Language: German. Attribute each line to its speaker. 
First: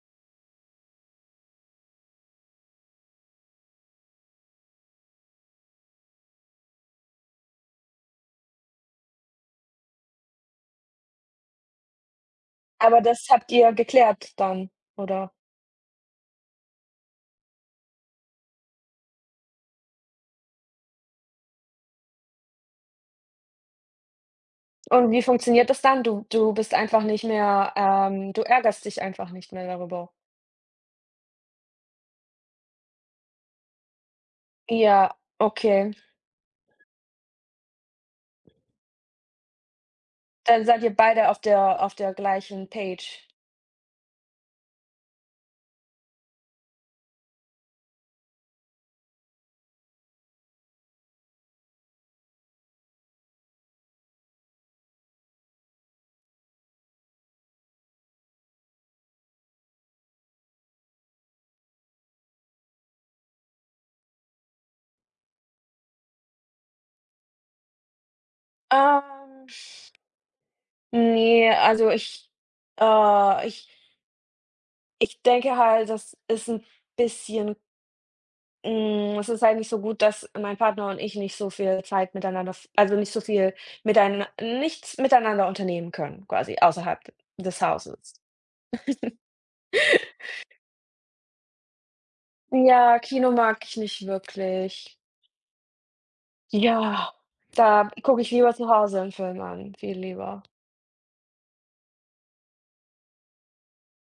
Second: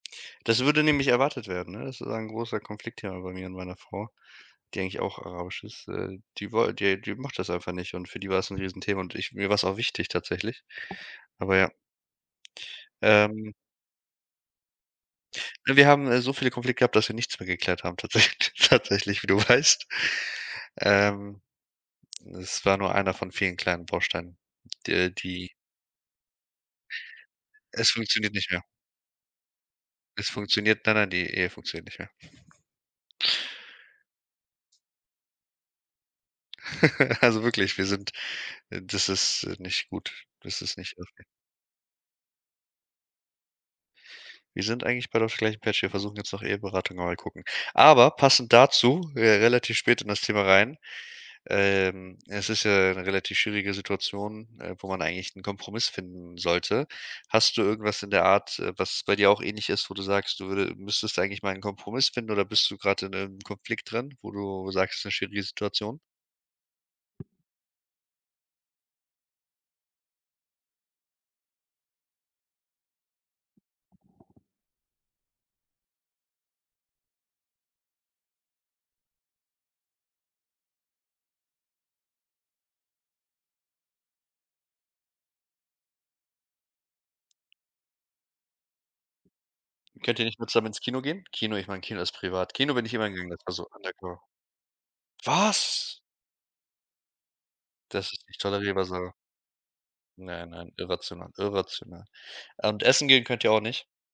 Speaker 1: Das würde nämlich erwartet werden, ne? Das ist ein großer Konflikt hier bei mir und meiner Frau, die eigentlich auch rausch ist. Äh, die wol die die macht das einfach nicht und für die war es ’n Riesenthema und ich mir war es auch wichtig tatsächlich. Aber ja.
Speaker 2: Aber das habt
Speaker 1: Ähm.
Speaker 2: ihr ja geklärt dann oder?
Speaker 1: Äh, wir haben so viele Konflikte gehabt, dass wir nichts mehr geklärt haben tatsäch tatsächlich, wie du weißt. Ähm, es war nur 1 von vielen kleinen Bausteinen,
Speaker 2: Und
Speaker 1: der
Speaker 2: wie
Speaker 1: die
Speaker 2: funktioniert das dann? Du du bist einfach nicht mehr
Speaker 1: Es funktioniert
Speaker 2: ähm, du
Speaker 1: nicht mehr.
Speaker 2: ärgerst dich einfach nicht mehr darüber.
Speaker 1: Es funktioniert nein, nein, die Ehe funktioniert nicht mehr.
Speaker 2: Ja, okay.
Speaker 1: Also wirklich, wir sind das ist, äh, nicht gut. Das
Speaker 2: Dann
Speaker 1: ist
Speaker 2: seid ihr
Speaker 1: nicht okay.
Speaker 2: beide auf der auf der gleichen Page?
Speaker 1: Wir sind eigentlich beide auf der gleichen Page. Wir versuchen jetzt noch Eheberatung, aber mal gucken. Aber passend dazu re relativ spät in das Thema rein ähm, es ist ja 'ne relativ schwierige Situation, äh, wo man eigentlich 'n Kompromiss finden sollte. Hast du irgendwas in der Art, äh, was bei dir auch ähnlich ist, wo du sagst, du würde müsstest eigentlich mal 'n Kompromiss finden, oder bist du grad in 'nem Konflikt drin, wo du sagst, das ist 'ne schwierige Situation?
Speaker 2: Ähm, ne, also ich, äh, ich ...ich denke halt, das ist 'n bisschen hm, es ist eigentlich so gut, dass mein Partner und ich nicht so viel Zeit miteinander v also nicht so viel miteinan nichts miteinander unternehmen können quasi außerhalb d des Hauses. r
Speaker 1: Könnt ihr nicht mal zusammen ins Kino gehen? Kino ich meine Kino ist privat. Kino bin ich
Speaker 2: Ja,
Speaker 1: immer gegangen,
Speaker 2: Kino
Speaker 1: das war
Speaker 2: mag
Speaker 1: so
Speaker 2: ich nicht
Speaker 1: undercover.
Speaker 2: wirklich.
Speaker 1: Was?
Speaker 2: Ja, da
Speaker 1: Dass
Speaker 2: gucke
Speaker 1: ist
Speaker 2: ich
Speaker 1: nicht
Speaker 2: lieber zu
Speaker 1: tolerierbar
Speaker 2: Hause
Speaker 1: so.
Speaker 2: 'n Film an viel lieber.
Speaker 1: Nein, nein, irrational, irrational. Und Essen gehen könnt ihr auch nicht?